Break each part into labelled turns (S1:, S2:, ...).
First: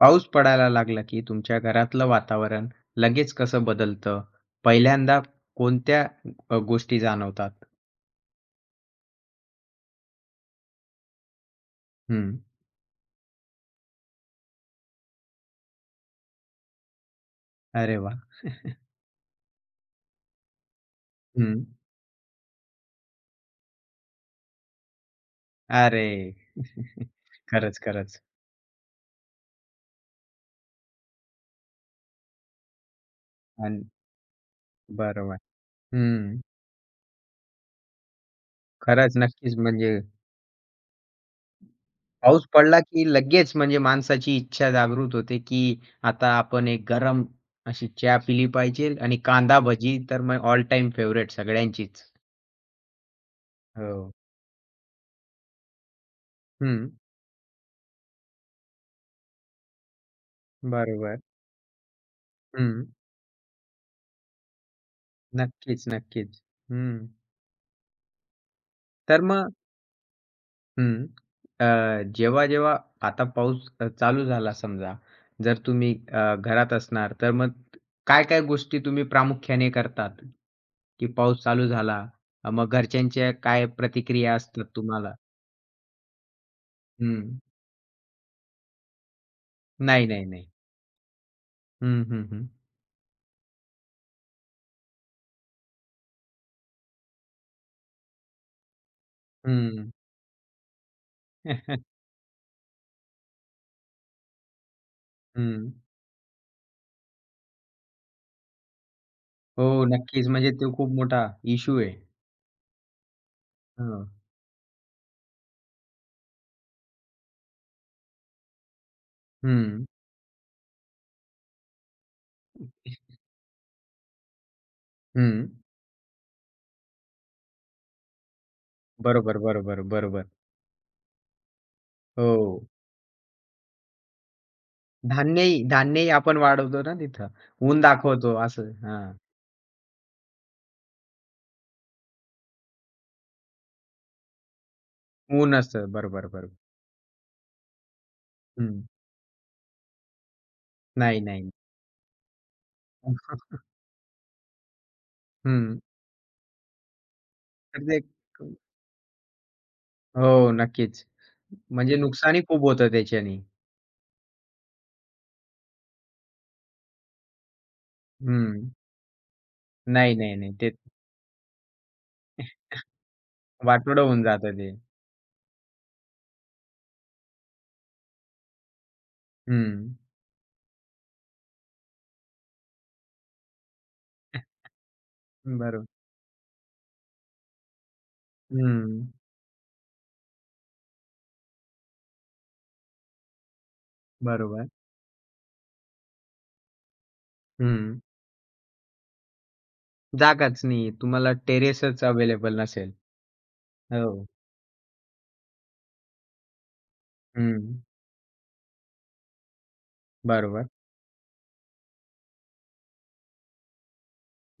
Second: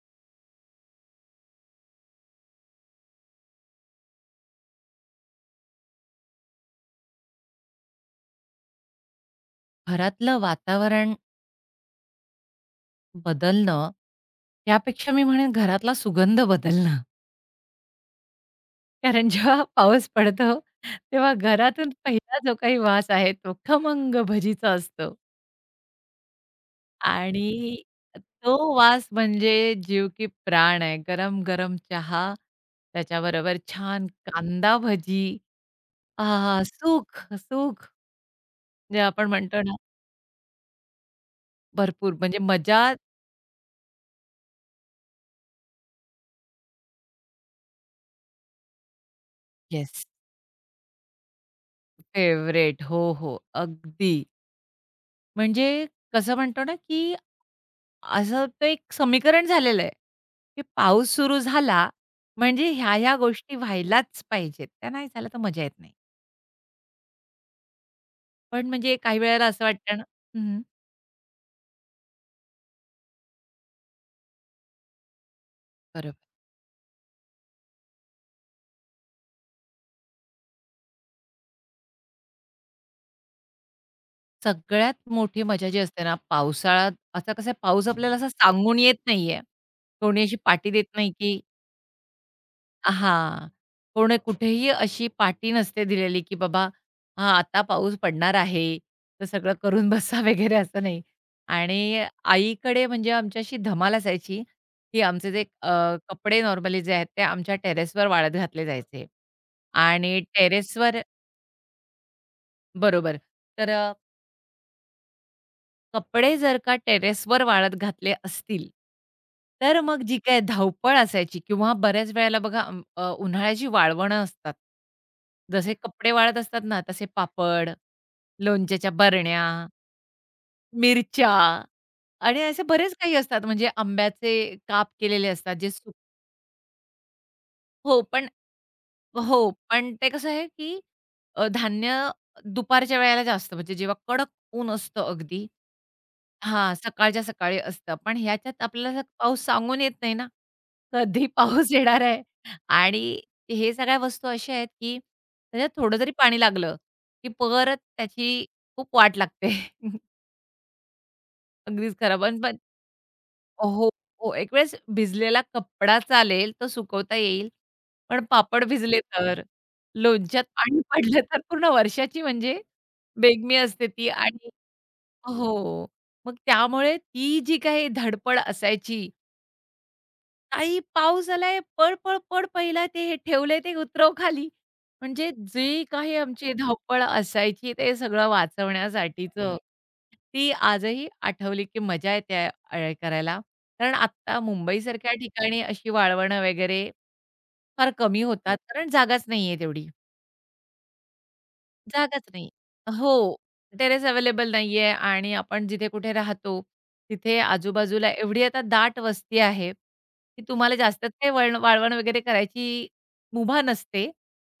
S1: पाऊस पडायला लागला की तुमच्या घरातलं वातावरण लगेच कसं बदलतं? पहिल्यांदा कोणत्या गोष्टी जाणवतात?
S2: घरातलं वातावरण
S1: हं.
S2: बदलणं, त्यापेक्षा मी म्हणेन घरातला सुगंध बदलणं.
S1: अरे वाह!
S2: कारण जेव्हा पाऊस पडतो, तेव्हा
S1: हं.
S2: घरातून पहिला जो काही वास आहे तो खमंग भजीचा असतो
S1: अरे! खरंच,
S2: आणि
S1: खरंच.
S2: तो वास म्हणजे जीव की प्राण आहे. गरम-गरम चहा, त्याच्याबरोबर
S1: आणि
S2: छान कांदा
S1: बरोबर.
S2: भजी.
S1: हं.
S2: आहाहा! सुख, सुख जे
S1: खरंच,
S2: आपण
S1: नक्कीच.
S2: म्हणतो ना,
S1: म्हणजे
S2: भरपूर म्हणजे
S1: पाऊस पडला
S2: मजा
S1: की लगेच म्हणजे माणसाची इच्छा जागृत होते, की आता आपण एक गरम अशी चहा पिली पाहिजे आणि कांदा भजी
S2: येस,
S1: तर मग ऑल टाईम फेव्हरेट सगळ्यांचीच.
S2: फेव्हरेट. हो, हो.
S1: हो.
S2: अगदी. म्हणजे कसं म्हणतो ना,
S1: हं.
S2: की असं ते एक समीकरण झालेलं आहे, की पाऊस
S1: बरोबर.
S2: सुरू झाला म्हणजे
S1: हं.
S2: ह्या-ह्या गोष्टी व्हायलाच पाहिजेत. त्या नाही झाल्या तर मजा येत
S1: नक्कीच,
S2: नाही.
S1: नक्कीच. हं.
S2: पण म्हणजे काही
S1: तर
S2: वेळेला
S1: मग
S2: असं वाटतं ना हं.
S1: हं. जेव्हा आता पाऊस चालू झाला समजा, जर तुम्ही
S2: बरोबर.
S1: घरात असणार, तर मग काय-काय गोष्टी तुम्ही प्रामुख्याने करतात? की पाऊस चालू झाला, मग घरच्यांच्या काय प्रतिक्रिया असतात
S2: सगळ्यात
S1: तुम्हाला?
S2: मोठी मजा जी असते ना पावसाळ्यात, असा
S1: हं.
S2: कसा पाऊस आपल्याला असा सांगून येत नाहीये.
S1: नाही,
S2: कोणी
S1: नाही,
S2: अशी
S1: नाही.
S2: पाठी देत नाही, की
S1: हं, हं, हं.
S2: हां. कोणी कुठेही अशी पाटी नसते दिलेली, की बाबा हां, आता पाऊस पडणार आहे, तर सगळं करून
S1: हं.
S2: बसा वगैरे असं नाही. आणि आईकडे म्हणजे आमच्याशी धमाल असायची, की आमचे जे
S1: हं.
S2: कपडे नॉर्मली जे आहेत ते आमच्या टेरेसवर वाळत घातले जायचे.
S1: हो,
S2: आणि
S1: नक्कीच. म्हणजे तो खूप
S2: टेरेसवर
S1: मोठा इश्यू आहे.
S2: बरोबर. तर
S1: हं.
S2: कपडे जर का टेरेसवर वाळत घातले असतील, तर
S1: हं.
S2: मग जी काही धावपळ असायची किंवा बऱ्याच वेळेला बघा उन्हाळ्याची वाळवणं असतात.
S1: हं.
S2: जसे कपडे वाळत असतात ना, तसे पापड, लोणच्याच्या
S1: बरोबर,
S2: बरण्या,
S1: बरोबर, बरोबर.
S2: मिरच्या आणि असे
S1: हो.
S2: बरेच काही असतात. म्हणजे आंब्याचे काप केलेले असतात
S1: धान्यही
S2: जे सुक
S1: धान्यही आपण वाढवतो ना तिथं. ऊन हां.
S2: हो, पण
S1: दाखवतो असं. हां.
S2: हो, पण ते कसं आहे, की धान्य दुपारच्या वेळेला जास्त म्हणजे जेव्हा कडक ऊन असतं अगदी,
S1: ऊन असतं. बरोबर, बरोबर.
S2: हां, सकाळच्या सकाळी असतं. पण ह्याच्यात
S1: हं.
S2: आपल्याला पाऊस सांगून येत नाही ना,
S1: नाही,
S2: कधी
S1: नाही.
S2: पाऊस येणार आहे आणि हे सगळ्या वस्तू अशा आहेत, की त्याच्यात
S1: हं.
S2: थोडं जरी पाणी लागलं, की परत
S1: तर ते
S2: त्याची खूप वाट लागते.
S1: हो, नक्कीच.
S2: अगदीच
S1: म्हणजे
S2: खराब पण
S1: नुकसानही
S2: पण
S1: खूप होतं त्याच्याने.
S2: हो, हो. एक वेळेस भिजलेला कपडा चालेल, तो सुकवता येईल. पण पापड
S1: हं.
S2: भिजले तर,
S1: नाही, नाही,
S2: लोणच्यात
S1: नाही. ते
S2: पाणी पडलं तर पूर्ण वर्षाची म्हणजे बेगमी असते
S1: वाटोळं
S2: ती
S1: होऊन
S2: आणि
S1: जातं ते.
S2: हो. मग त्यामुळे ती जी काही धडपड असायची,
S1: हं.
S2: "ताई पाऊस आलाय, पळ, पळ, पळ पहिला ते हे ठेवलंय ते उतरव खाली." म्हणजे जी
S1: बरोबर.
S2: काही आमची धावपळ असायची ते सगळं
S1: हं.
S2: वाचवण्यासाठीचं. ती आजही आठवली की मजा येते करायला. कारण आत्ता
S1: बरोबर.
S2: मुंबईसारख्या ठिकाणी अशी वळवणं वगैरे फार
S1: हं.
S2: कमी होतात कारण जागाच नाहीये तेवढी.
S1: जागाच नाहीये. तुम्हाला टेरेसच
S2: जागाच नाही.
S1: अवेलेबल नसेल.
S2: हो. टेरेस
S1: हो.
S2: अवेलेबल नाहीये आणि आपण जिथे कुठे राहतो, तिथे
S1: हं.
S2: आजूबाजूला एवढी आता दाट वस्ती आहे, की
S1: बरोबर,
S2: तुम्हाला जास्त काही वळण वाळवण वगैरे करायची मुभा नसते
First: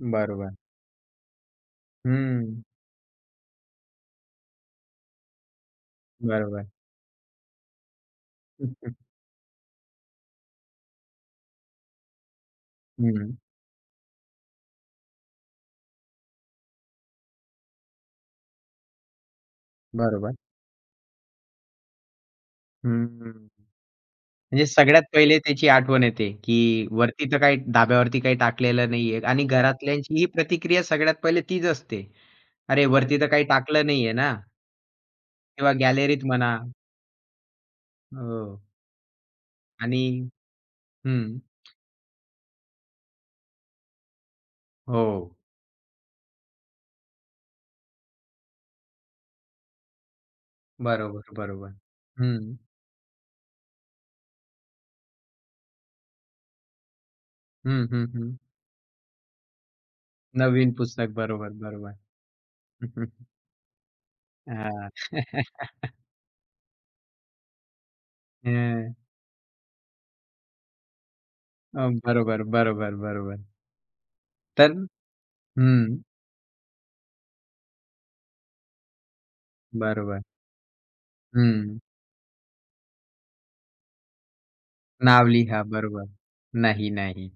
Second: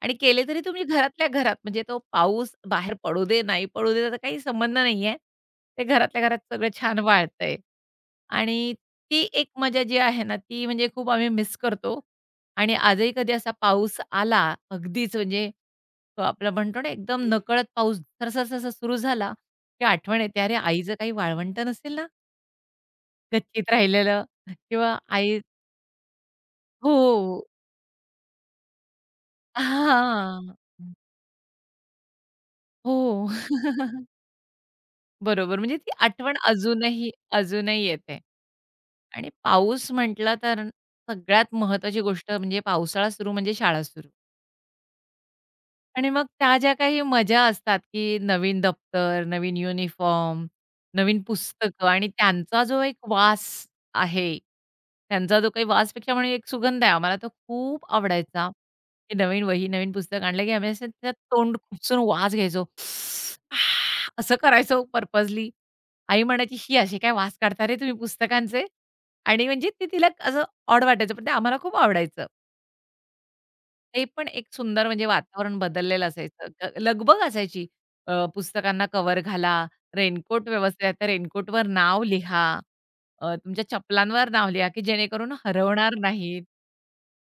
S2: आणि केले
S1: बरोबर.
S2: तरी तुम्ही घरातल्या घरात म्हणजे तो पाऊस
S1: हं.
S2: बाहेर पडू दे, नाही पडू दे, त्याचा काही संबंध नाहीये. ते घरातल्या घरात
S1: बरोबर.
S2: सगळं छान वाळतंय आणि ती एक मजा जी आहे ना, ती म्हणजे खूप आम्ही मिस करतो आणि आजही कधी
S1: हं.
S2: असा पाऊस आला, अगदीच म्हणजे तो आपला म्हणतो ना एकदम नकळत पाऊस सरसर सरसर सुरू झाला, की आठवण
S1: बरोबर.
S2: येते, "अरे, आईचं काही वाळवंट नसेल ना
S1: हं.
S2: गच्चीत राहिलेलं?"
S1: म्हणजे
S2: किंवा
S1: सगळ्यात पहिले
S2: आई
S1: त्याची आठवण येते, की
S2: हो.
S1: वरती तर काही धाब्यावरती काही टाकलेलं नाहीये आणि घरातल्यांची ही
S2: हां.
S1: प्रतिक्रिया सगळ्यात पहिले तीच असते. अरे, वरती तर
S2: हो.
S1: काही टाकलं नाहीये ना
S2: बरोबर.
S1: किंवा
S2: म्हणजे ती
S1: गॅलरीत
S2: आठवण
S1: म्हणा.
S2: अजूनही अजूनही येते.
S1: हो
S2: आणि पाऊस
S1: आणि
S2: म्हटलं तर
S1: हं.
S2: सगळ्यात महत्त्वाची गोष्ट म्हणजे पावसाळा सुरू म्हणजे शाळा सुरू.
S1: हो.
S2: आणि मग त्या ज्या काही मजा असतात, की नवीन दप्तर, नवीन युनिफॉर्म, नवीन
S1: बरोबर, बरोबर.
S2: पुस्तकं आणि
S1: हं.
S2: त्यांचा जो एक वास आहे, त्यांचा जो काही वासपेक्षा म्हणजे एक सुगंध आहे, आम्हाला तो खूप
S1: हं, हं, हं.
S2: आवडायचा. की नवीन वही, नवीन पुस्तक आणलं, की आम्ही
S1: नवीन
S2: असं त्यात
S1: पुस्तक. बरोबर,
S2: तोंड खुपसून
S1: बरोबर.
S2: वास घ्यायचो. आह! असं करायचो
S1: हां.
S2: पर्पजली. आई म्हणायची, "ही असे काय वास काढता रे तुम्ही पुस्तकांचे?"
S1: हं.
S2: आणि म्हणजे ते तिला असं ऑड वाटायचं, पण ते आम्हाला खूप आवडायचं.
S1: बरोबर, बरोबर, बरोबर.
S2: ते पण एक
S1: तर
S2: सुंदर म्हणजे वातावरण
S1: हं.
S2: बदललेलं असायचं. लगबग असायची. पुस्तकांना कव्हर घाला,
S1: बरोबर.
S2: रेनकोट व्यवस्थित आहे तर रेनकोटवर
S1: हं.
S2: नाव लिहा. तुमच्या चपलांवर नाव लिहा, की
S1: नाव
S2: जेणेकरून
S1: लिहा.
S2: हरवणार
S1: बरोबर.
S2: नाहीत.
S1: नाही, नाही.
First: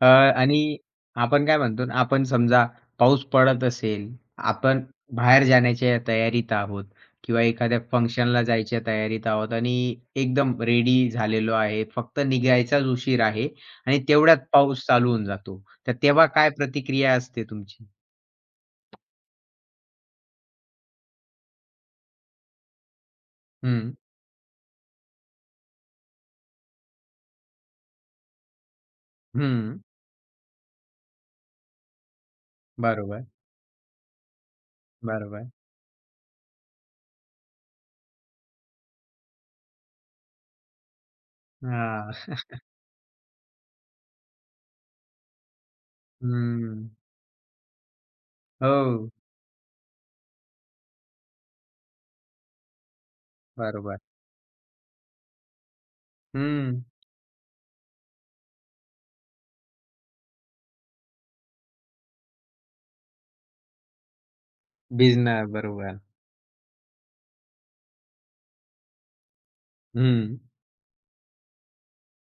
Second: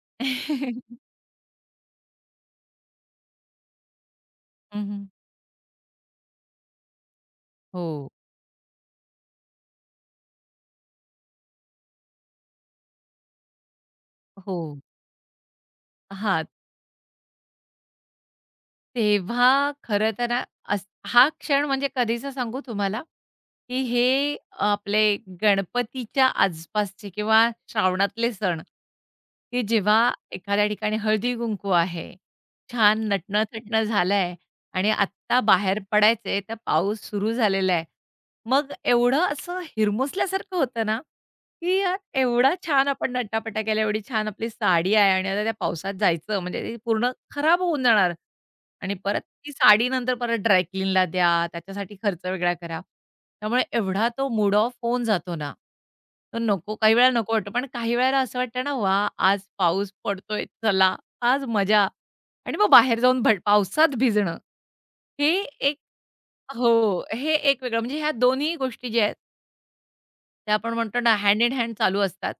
S1: आणि आपण काय म्हणतो ना, आपण समजा पाऊस पडत असेल, आपण
S2: हं, हं.
S1: बाहेर जाण्याच्या तयारीत आहोत किंवा एखाद्या
S2: हो,
S1: फंक्शनला जायच्या तयारीत आहोत आणि एकदम रेडी झालेलो आहे. फक्त निघायचाच उशीर आहे आणि तेवढ्यात
S2: हो.
S1: पाऊस चालू होऊन जातो. तर तेव्हा
S2: हां.
S1: काय प्रतिक्रिया असते तुमची?
S2: तेव्हा खरं तर ना, अस हा क्षण म्हणजे कधीचा सांगू तुम्हाला, की
S1: हं,
S2: हे आपले गणपतीच्या आसपासचे किंवा श्रावणातले सण, की
S1: हं.
S2: जेव्हा एखाद्या ठिकाणी हळदी-कुंकू आहे, छान
S1: बरोबर,
S2: नटणं-थटणं झालंय आणि आत्ता
S1: बरोबर.
S2: बाहेर पडायचंय, तर पाऊस सुरू झालेला आहे. मग एवढं असं हिरमुसल्यासारखं होतं ना, की यार
S1: हां.
S2: एवढा छान आपण नटापटा केला, एवढी छान आपली साडी आहे आणि आता त्या पावसात जायचं म्हणजे ते
S1: हं.
S2: पूर्ण खराब होऊन जाणार. आणि
S1: हो,
S2: परत ती साडी नंतर परत ड्राय क्लीनला द्या, त्याच्यासाठी खर्च वेगळा करा. त्यामुळे
S1: बरोबर.
S2: एवढा तो मूड ऑफ होऊन जातो ना, तो नको
S1: हं.
S2: काही वेळा नको वाटतो. पण काही वेळेला असं वाटतं ना, वाह! आज पाऊस पडतोय, चला आज मजा आणि मग बाहेर जाऊन भट पावसात भिजणं, हे
S1: भिजणार.
S2: एक
S1: बरोबर.
S2: हो, हे एक वेगळं म्हणजे ह्या दोन्ही गोष्टी ज्या आहेत
S1: हं.
S2: ते आपण म्हणतो ना हँड इन हँड चालू असतात,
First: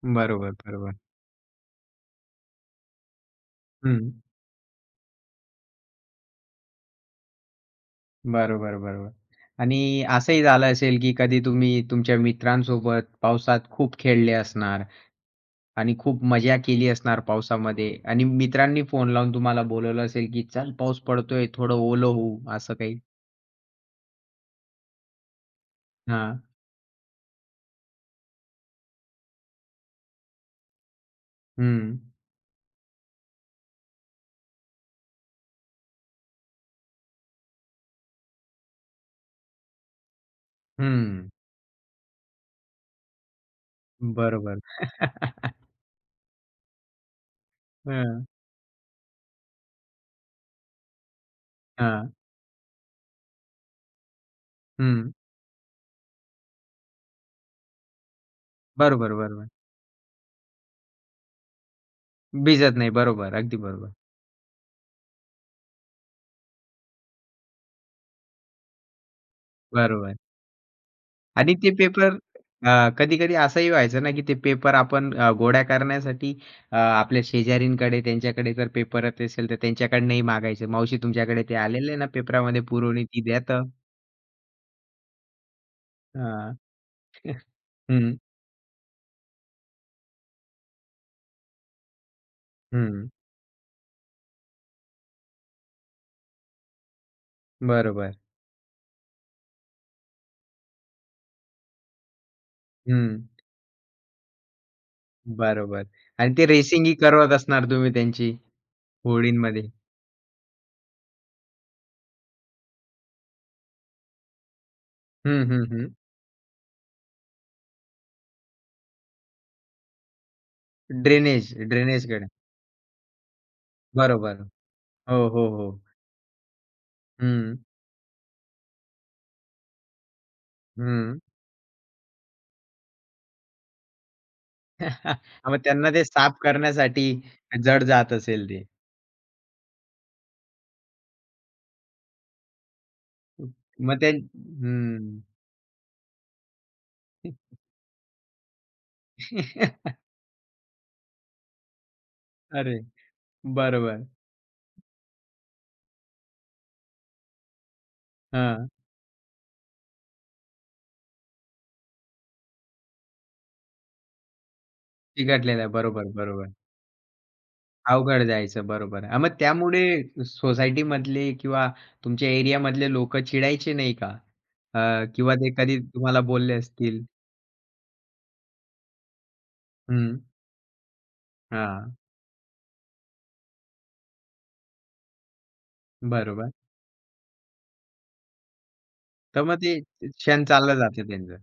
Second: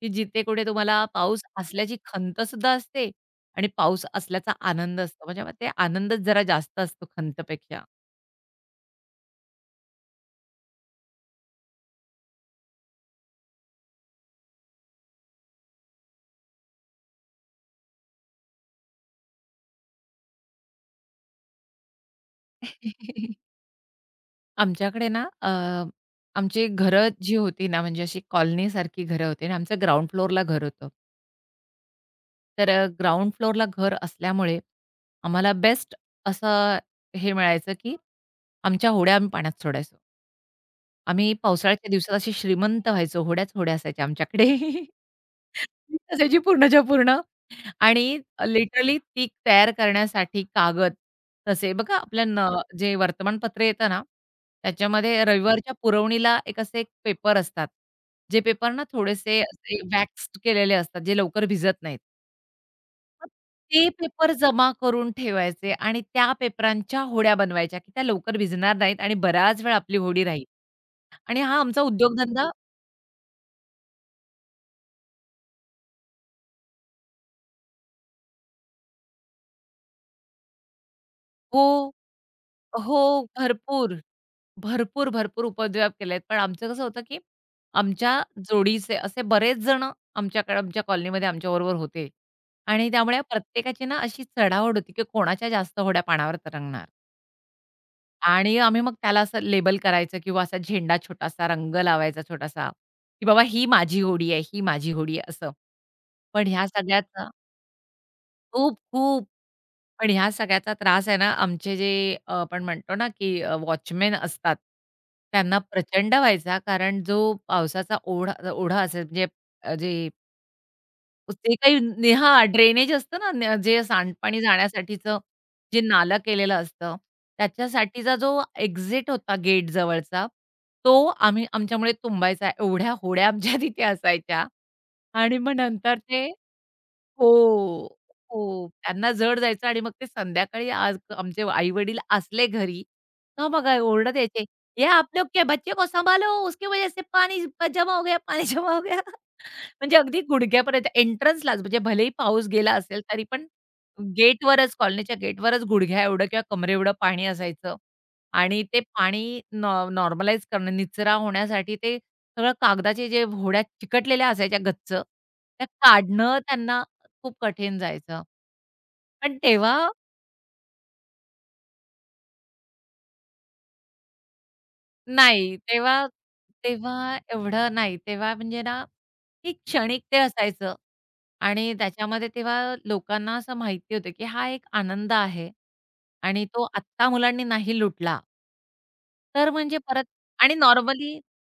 S2: की जिथे
S1: बरोबर,
S2: कुठे
S1: बरोबर.
S2: तुम्हाला पाऊस असल्याची खंतसुद्धा असते आणि पाऊस
S1: हं.
S2: असल्याचा आनंद असतो. म्हणजे मग ते आनंदच जरा जास्त असतो खंतपेक्षा.
S1: बरोबर, बरोबर. आणि असंही झालं असेल, की कधी तुम्ही तुमच्या मित्रांसोबत पावसात खूप खेळले असणार आणि खूप मजा केली असणार पावसामध्ये आणि मित्रांनी फोन लावून तुम्हाला बोलावलं असेल, की "चल पाऊस पडतोय, थोडं ओलं होऊ." असं काही?
S2: आमच्याकडे ना
S1: हां.
S2: आमची घरं जी होती ना, म्हणजे अशी कॉलनीसारखी घरं होती आणि आमचं ग्राउंड फ्लोअरला घर होतं.
S1: हं.
S2: तर ग्राउंड फ्लोअरला घर असल्यामुळे आम्हाला बेस्ट असं हे मिळायचं, की आमच्या होड्या आम्ही पाण्यात सोडायचो.
S1: हं.
S2: आम्ही पावसाळ्याच्या दिवसात असे श्रीमंत व्हायचो. होड्याच होड्या असायच्या आमच्याकडे.
S1: बरोबर.
S2: मीच असायची पूर्णच्या पूर्ण आणि
S1: हं.
S2: लिटरली ती तयार करण्यासाठी कागद तसे बघा
S1: हां.
S2: आपल्या न जे वर्तमानपत्र येतं ना,
S1: हं.
S2: त्याच्यामध्ये रविवारच्या पुरवणीला एक असे एक पेपर असतात. जे पेपर ना
S1: बरोबर,
S2: थोडेसे
S1: बरोबर.
S2: असे वॅक्स्ड केलेले असतात, जे लवकर भिजत नाहीत.
S1: भिजत नाही.
S2: मग
S1: बरोबर. अगदी
S2: ते
S1: बरोबर.
S2: पेपर जमा करून ठेवायचे आणि त्या पेपरांच्या होड्या बनवायच्या, की त्या लवकर भिजणार नाहीत आणि बराच वेळ आपली
S1: बरोबर.
S2: होडी राहील. आणि
S1: आणि
S2: हा
S1: ते
S2: आमचा
S1: पेपर
S2: उद्योगधंदा
S1: कधी-कधी असंही व्हायचं ना, की ते पेपर आपण गोळा करण्यासाठी आपल्या शेजाऱ्यांकडे त्यांच्याकडे जर पेपर येत असेल, तर त्यांच्याकडनंही मागायचं. "मावशी तुमच्याकडे ते आलेलं
S2: हो.
S1: आहे ना पेपरामध्ये
S2: हो,
S1: पुरवणी ती द्या तर."
S2: भरपूर. भरपूर, भरपूर उपद्व्याप केलेत. पण
S1: हां.
S2: आमचं कसं होतं, की
S1: हं,
S2: आमच्या जोडीचे असे बरेच जण आमच्याकडे आमच्या कॉलनीमध्ये आमच्याबरोबर होते आणि
S1: हं.
S2: त्यामुळे प्रत्येकाची ना अशी चढाओढ होती, की कोणाच्या जास्त होड्या पाण्यावर तरंगणार.
S1: बरोबर.
S2: आणि आम्ही मग त्याला असं लेबल करायचं किंवा असा झेंडा छोटासा, रंग लावायचा छोटासा,
S1: हं.
S2: की बाबा ही माझी होडी आहे, ही माझी होडी आहे असं.
S1: बरोबर. आणि
S2: पण
S1: ते
S2: ह्या
S1: रेसिंगही
S2: सगळ्याचा
S1: करवत असणार तुम्ही त्यांची
S2: खूप, खूप
S1: होडींमध्ये.
S2: पण ह्या सगळ्याचा त्रास आहे ना, आमचे जे आपण म्हणतो ना, की वॉचमन असतात,
S1: हं,
S2: त्यांना
S1: हं, हं.
S2: प्रचंड व्हायचा. कारण जो पावसाचा ओढा ओढा असेल म्हणजे अ, जे
S1: ड्रेनेज
S2: जे काही
S1: ड्रेनेजकडे.
S2: ड्रेनेज असतं ना, न जे सांडपाणी
S1: बरोबर.
S2: जाण्यासाठीचं
S1: हो, हो, हो.
S2: जे नालं केलेलं असतं,
S1: हं,
S2: त्याच्यासाठीचा जो एक्झिट होता गेट जवळचा, तो
S1: हं.
S2: आम्ही आमच्यामुळे तुंबायचा. एवढ्या होड्या आमच्या तिथे असायच्या आणि मग
S1: मग त्यांना
S2: नंतर
S1: ते
S2: ते
S1: साफ करण्यासाठी जड
S2: हो.
S1: जात असेल ते.
S2: हो. त्यांना जड जायचं आणि मग ते संध्याकाळी आज आमचे आई-वडील असले घरी, तर मग
S1: मग ते
S2: ओरडत यायचे, "ये
S1: हं.
S2: आप लोग के बच्चे को संभालो, उसकी वजह से पानी जमा हो गया, पाणी जमा हो गया." म्हणजे अगदी गुडघ्यापर्यंत एंट्रन्सलाच म्हणजे भलेही पाऊस गेला
S1: अरे!
S2: असेल तरी पण
S1: बरोबर.
S2: गेटवरच, कॉलनीच्या गेटवरच गुडघ्या एवढं किंवा कमरेएवढं पाणी असायचं आणि
S1: हां.
S2: ते पाणी नॉर्मलाईज करणं, निचरा होण्यासाठी ते सगळं कागदाचे जे होड्या चिकटलेल्या असायच्या गच्च
S1: चिकटलेलं.
S2: त्या
S1: आहे बरोबर,
S2: काढणं
S1: बरोबर.
S2: त्यांना खूप कठीण जायचं.
S1: अवघड जायचं. बरोबर. हां, मग
S2: पण तेव्हा
S1: त्यामुळे सोसायटीमधले किंवा तुमच्या एरियामधले लोकं चिडायचे नाही का? किंवा ते
S2: नाही,
S1: कधी
S2: तेव्हा
S1: तुम्हाला बोलले असतील?
S2: तेव्हा एवढं नाही. तेव्हा म्हणजे ना, की क्षणिक ते
S1: हं.
S2: असायचं आणि
S1: हां.
S2: त्याच्यामध्ये तेव्हा लोकांना असं माहिती होतं, की हा एक आनंद आहे आणि
S1: बरोबर.
S2: तो आत्ता मुलांनी नाही लुटला.
S1: तर
S2: तर
S1: मग ते
S2: म्हणजे परत
S1: क्षण
S2: आणि
S1: चाललं जातं
S2: नॉर्मली
S1: त्यांचं.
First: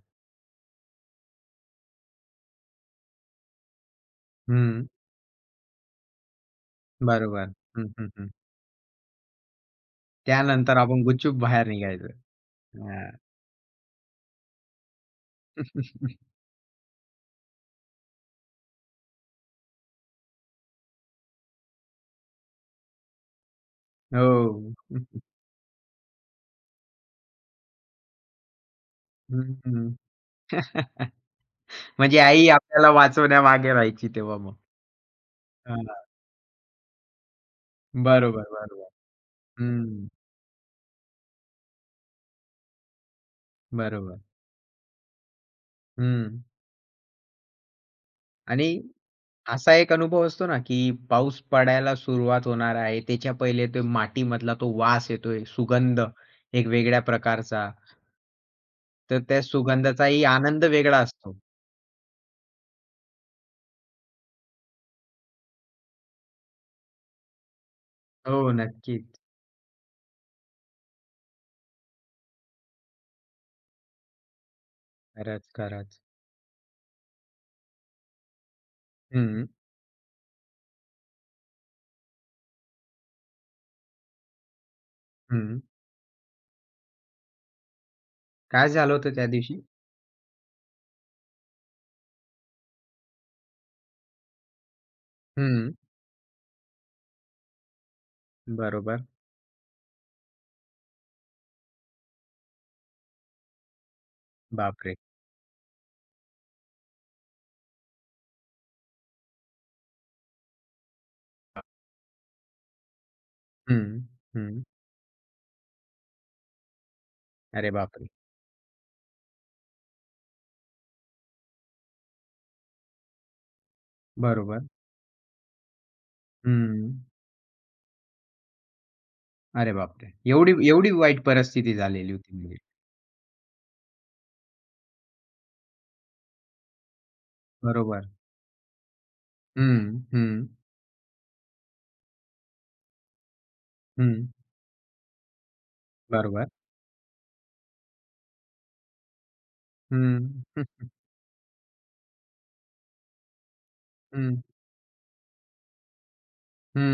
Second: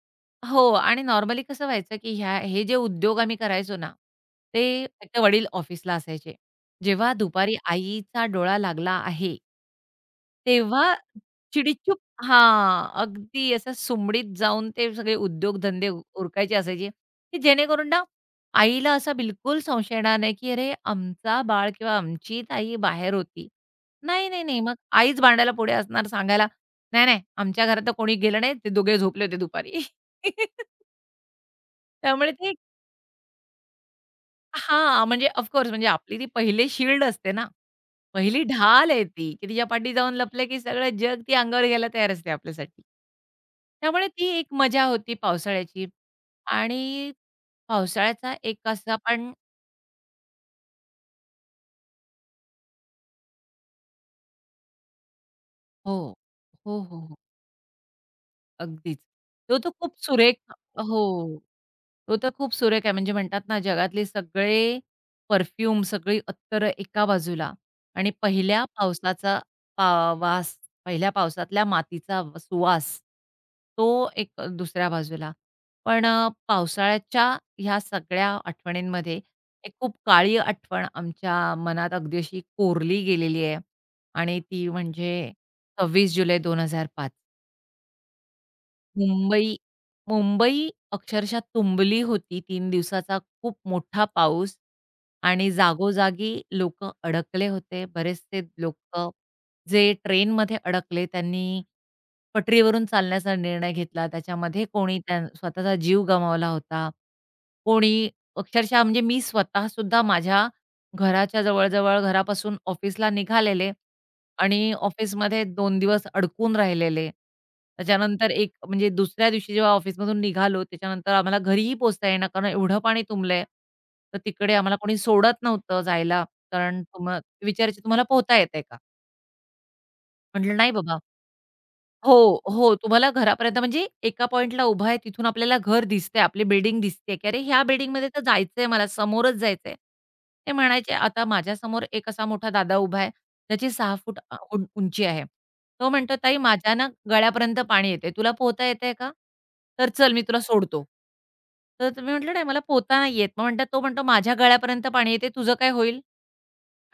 S2: हो. आणि नॉर्मली कसं व्हायचं, की ह्या हे जे उद्योग आम्ही करायचो ना, ते
S1: हं.
S2: एकतर वडील ऑफिसला असायचे. जेव्हा
S1: बरोबर.
S2: दुपारी
S1: हं, हं,
S2: आईचा
S1: हं.
S2: डोळा लागला आहे
S1: त्यानंतर
S2: तेव्हा
S1: आपण गुपचूप बाहेर
S2: चिडीचूप
S1: निघायचं.
S2: हां,
S1: हां.
S2: अगदी असं सुमडीत जाऊन ते सगळे उद्योगधंदे उरकायचे असायचे, की जेणेकरून ना आईला असा बिलकुल संशय येणार नाही, की "अरे, आमचा बाळ किंवा आमची ताई बाहेर होती." नाही, नाही, नाही.
S1: हो.
S2: मग आईच भांडायला पुढे असणार सांगायला, "नाही, नाही, आमच्या घरात तर कोणी गेलं नाही. ते दोघे झोपले होते
S1: हं, हं,
S2: दुपारी."
S1: हं. म्हणजे
S2: त्यामुळे
S1: आई
S2: ते
S1: आपल्याला वाचवण्यामागे राहायची तेव्हा मग.
S2: हां, म्हणजे ऑफकोर्स म्हणजे
S1: हां,
S2: आपली ती पहिले शील्ड असते ना. पहिली
S1: बरोबर, बरोबर.
S2: ढाल आहे ती, की तिच्या पाठी
S1: हं,
S2: जाऊन लपलं, की सगळं जग ती अंगावर घ्यायला तयार असते आपल्यासाठी. त्यामुळे
S1: बरोबर.
S2: ती एक मजा होती पावसाळ्याची
S1: हं.
S2: आणि पावसाळ्याचा एक
S1: आणि
S2: असा पण
S1: असा एक अनुभव असतो ना, की पाऊस पडायला सुरुवात होणार आहे. त्याच्या पहिले तो मातीमधला तो वास येतोय,
S2: हो.
S1: सुगंध एक
S2: हो, हो,
S1: वेगळ्या
S2: हो.
S1: प्रकारचा.
S2: अगदीच.
S1: तर त्या
S2: तो तर खूप
S1: सुगंधाचाही
S2: सुरेख
S1: आनंद वेगळा
S2: हो.
S1: असतो.
S2: तो तर खूप सुरेख आहे. म्हणजे म्हणतात ना, जगातले सगळे परफ्यूम, सगळी अत्तरं एका बाजूला आणि
S1: हो,
S2: पहिल्या
S1: नक्कीच.
S2: पावसाचा पा वास, पहिल्या पावसातल्या मातीचा व सुवास, तो एक दुसऱ्या बाजूला.
S1: खरंच, खरंच.
S2: पण पावसाळ्याच्या ह्या सगळ्या आठवणींमध्ये
S1: हं,
S2: एक खूप काळी आठवण आमच्या मनात अगदी अशी कोरली गेलेली आहे आणि ती म्हणजे
S1: हं.
S2: 26 जुलै 2005.
S1: काय झालं होतं त्या
S2: मुंबई
S1: दिवशी?
S2: मुंबई अक्षरशः तुंबली होती 3 दिवसाचा खूप मोठा पाऊस आणि
S1: हं.
S2: जागोजागी लोक अडकले होते. बरेचसे लोक
S1: बरोबर.
S2: जे ट्रेनमध्ये अडकले त्यांनी पटरीवरून चालण्याचा निर्णय घेतला. त्याच्यामध्ये
S1: बापरे!
S2: कोणी त्या स्वतःचा जीव गमावला होता. कोणी अक्षरशः म्हणजे मी स्वतःसुद्धा माझ्या घराच्या जवळ घरापासून ऑफिसला निघालेले
S1: हं, हं.
S2: आणि ऑफिसमध्ये 2 दिवस अडकून राहिलेले.
S1: अरे बापरे!
S2: त्याच्यानंतर एक म्हणजे दुसऱ्या दिवशी जेव्हा ऑफिसमधून निघालो, त्याच्यानंतर आम्हाला घरीही पोहोचता येईना कारण एवढं पाणी तुंबलंय. तर तिकडे
S1: बरोबर.
S2: आम्हाला कोणी सोडत नव्हतं जायला कारण
S1: हं.
S2: तुम्हा विचारायचे, "तुम्हाला पोहता येतंय का?"
S1: अरे बापरे!
S2: म्हटलं,
S1: एवढी
S2: "नाही
S1: एवढी
S2: बाबा."
S1: वाईट परिस्थिती झालेली
S2: हो,
S1: होती म्हणजे.
S2: हो. तुम्हाला घरापर्यंत म्हणजे एका पॉइंटला उभा आहे, तिथून आपल्याला घर दिसतंय, आपली बिल्डिंग दिसते, की "अरे, ह्या
S1: बरोबर.
S2: बिल्डिंगमध्ये तर जायचंय मला, समोरच जायचंय."
S1: हं, हं,
S2: ते म्हणायचे. आता माझ्या समोर एक असा मोठा दादा उभा आहे, त्याची 6 फूट
S1: हं.
S2: अ, उं उंची आहे. तो म्हणतो, "ताई,
S1: बरोबर.
S2: माझ्या ना गळ्यापर्यंत पाणी येतंय. तुला पोहता येतंय का? तर चल, मी तुला
S1: हं,
S2: सोडतो."
S1: हं,
S2: तर मी म्हटलं, "नाही, मला पोहता नाही येत." मग म्हणतात तो म्हणतो, "माझ्या
S1: हं,
S2: गळ्यापर्यंत पाणी येते, तुझं काय होईल?"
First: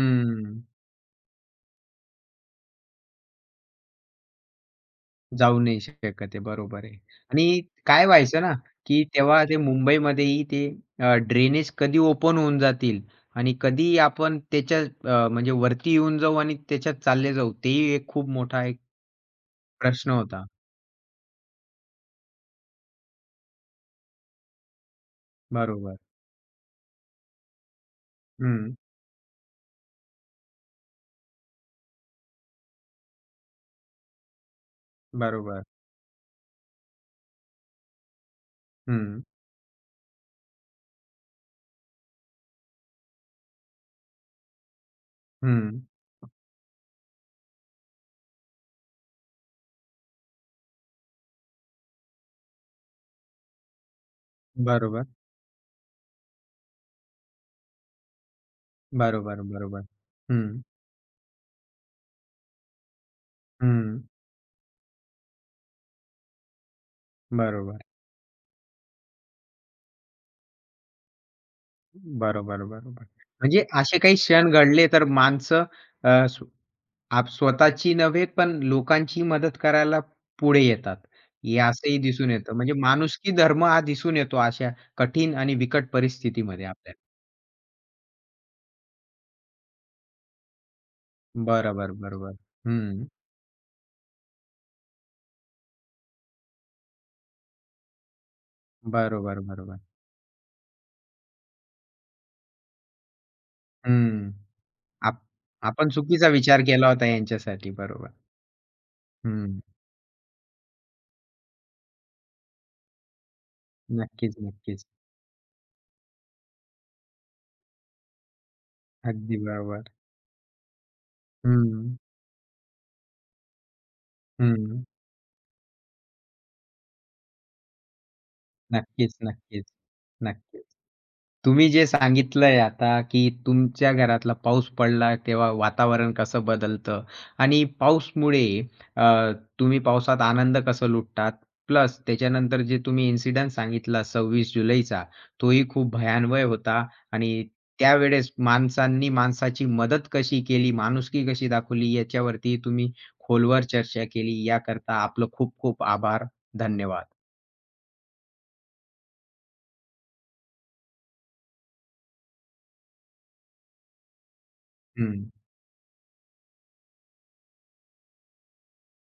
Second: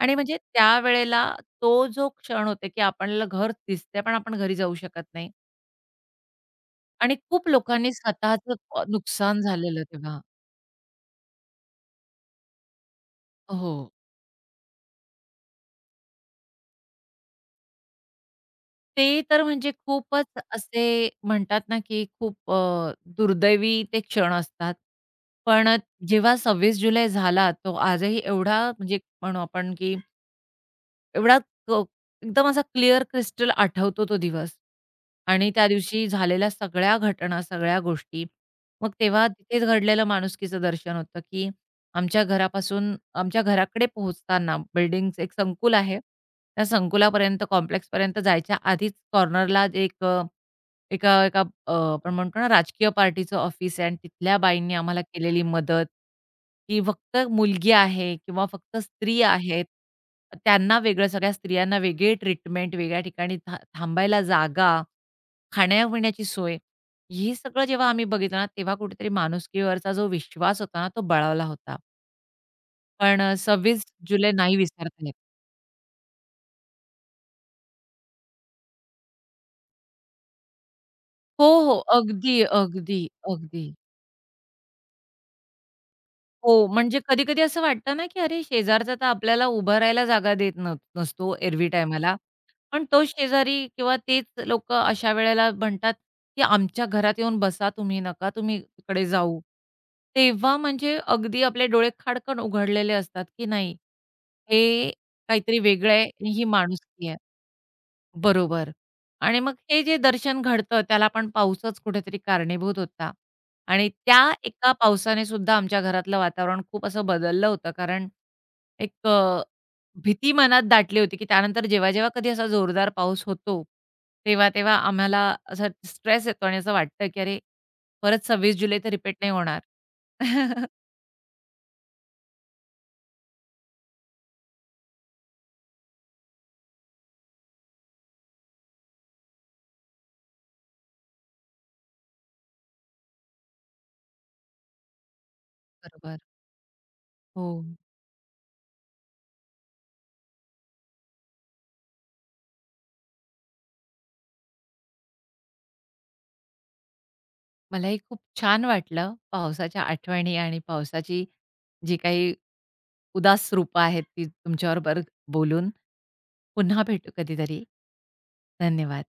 S2: आणि म्हणजे त्यावेळेला तो जो क्षण होते, की आपल्याला घर दिसतंय, पण आपण घरी जाऊ शकत नाही.
S1: जाऊ नाही शकत आहे. बरोबर आहे.
S2: आणि खूप
S1: आणि
S2: लोकांनी
S1: काय व्हायचं ना,
S2: स्वतःचं
S1: की
S2: नुकसान
S1: तेव्हा ते
S2: झालेलं तेव्हा.
S1: मुंबईमध्येही ते ड्रेनेज कधी ओपन होऊन जातील आणि
S2: हो.
S1: कधी आपण त्याच्या म्हणजे वरती येऊन जाऊ आणि त्याच्यात चालले जाऊ. तेही एक खूप मोठा एक
S2: ते तर म्हणजे
S1: प्रश्न
S2: खूपच
S1: होता.
S2: असे म्हणतात ना, की खूप दुर्दैवी ते क्षण असतात. पण
S1: बरोबर.
S2: जेव्हा 26 जुलै झाला, तो आजही एवढा
S1: हं.
S2: म्हणजे म्हणू आपण, की एवढा क एकदम असा क्लिअर क्रिस्टल आठवतो तो दिवस आणि
S1: बरोबर.
S2: त्या दिवशी झालेल्या सगळ्या घटना, सगळ्या गोष्टी. मग
S1: हं,
S2: तेव्हा तिथेच घडलेलं माणुसकीचं दर्शन होतं, की आमच्या घरापासून आमच्या घराकडे पोहोचताना बिल्डिंगचं एक संकुल
S1: हं.
S2: आहे. त्या संकुलापर्यंत, कॉम्प्लेक्सपर्यंत जायच्या आधीच कॉर्नरला एक अ एका एका आपण म्हणतो ना राजकीय पार्टीचं ऑफिस आहे आणि तिथल्या बाईंनी आम्हाला
S1: बरोबर.
S2: केलेली मदत, की फक्त मुलगी आहे किंवा फक्त स्त्री
S1: बरोबर,
S2: आहेत,
S1: बरोबर. हं,
S2: त्यांना वेगळं, सगळ्या स्त्रियांना वेगळी ट्रीटमेंट, वेगळ्या ठिकाणी
S1: हं.
S2: थांबायला जागा, खाण्यापिण्याची सोय, हे सगळं
S1: बरोबर,
S2: जेव्हा आम्ही बघितलं ना, तेव्हा कुठेतरी माणुसकीवरचा जो विश्वास होता ना, तो बळावला होता.
S1: बरोबर, बरोबर.
S2: पण
S1: म्हणजे
S2: 26
S1: असे काही
S2: जुलै
S1: क्षण
S2: नाही
S1: घडले तर
S2: विसरता येत.
S1: माणसं अ, स्व आप स्वतःची नव्हे पण लोकांची मदत करायला पुढे येतात.
S2: हो,
S1: हे
S2: हो.
S1: असंही दिसून
S2: अगदी,
S1: येतं. म्हणजे
S2: अगदी,
S1: माणुसकी धर्म
S2: अगदी.
S1: हा दिसून येतो अशा कठीण आणि बिकट परिस्थितीमध्ये
S2: हो,
S1: आपल्याला.
S2: म्हणजे कधी-कधी असं वाटतं ना, की अरे शेजारचा तर आपल्याला उभं राहायला जागा देत न नसतो एरवी
S1: बरोबर,
S2: टायमाला.
S1: बरोबर.
S2: पण
S1: हं.
S2: तोच शेजारी किंवा तेच लोकं अशा वेळेला म्हणतात, की "आमच्या घरात येऊन बसा तुम्ही, नका तुम्ही तिकडे
S1: बरोबर,
S2: जाऊ."
S1: बरोबर.
S2: तेव्हा म्हणजे अगदी आपले डोळे खाडकन उघडलेले असतात, की नाही,
S1: हं.
S2: हे
S1: आप
S2: काहीतरी
S1: आपण
S2: वेगळं आहे
S1: चुकीचा
S2: आणि ही
S1: विचार केला होता
S2: माणुसकी आहे.
S1: यांच्यासाठी. बरोबर.
S2: बरोबर. आणि मग
S1: हं.
S2: हे जे दर्शन घडतं त्याला आपण पाऊसच कुठेतरी कारणीभूत होता. आणि त्या
S1: नक्कीच,
S2: एका
S1: नक्कीच.
S2: पावसाने सुद्धा आमच्या घरातलं वातावरण खूप असं बदललं होतं. कारण एक
S1: अगदी बरोबर.
S2: भीती मनात दाटली होती, की त्यानंतर
S1: हं,
S2: जेव्हा-जेव्हा कधी असा जोरदार पाऊस होतो, तेव्हा-तेव्हा
S1: हं.
S2: आम्हाला असा स्ट्रेस येतो आणि असं वाटतं, की अरे, परत 26 जुलै तर
S1: नक्कीच,
S2: रिपीट नाही होणार.
S1: नक्कीच. नक्कीच. तुम्ही जे सांगितलंय आता, की तुमच्या घरातला पाऊस पडला तेव्हा वातावरण कसं बदलतं आणि पाऊसमुळे अ, तुम्ही पावसात आनंद कसं लुटतात. प्लस त्याच्यानंतर जे तुम्ही इन्सिडेंट सांगितला 26 जुलैचा, तोही खूप
S2: बरोबर.
S1: भयान्वय होता आणि
S2: हो.
S1: त्यावेळेस माणसांनी माणसाची मदत कशी केली, माणुसकी कशी दाखवली, याच्यावरती तुम्ही खोलवर चर्चा केली. याकरता आपलं खूप खूप आभार. धन्यवाद.
S2: मलाही खूप छान वाटलं पावसाच्या आठवणी आणि पावसाची जी काही उदास रूपं आहेत ती तुमच्याबरोबर
S1: हं.
S2: बोलून. पुन्हा भेटू कधीतरी. धन्यवाद.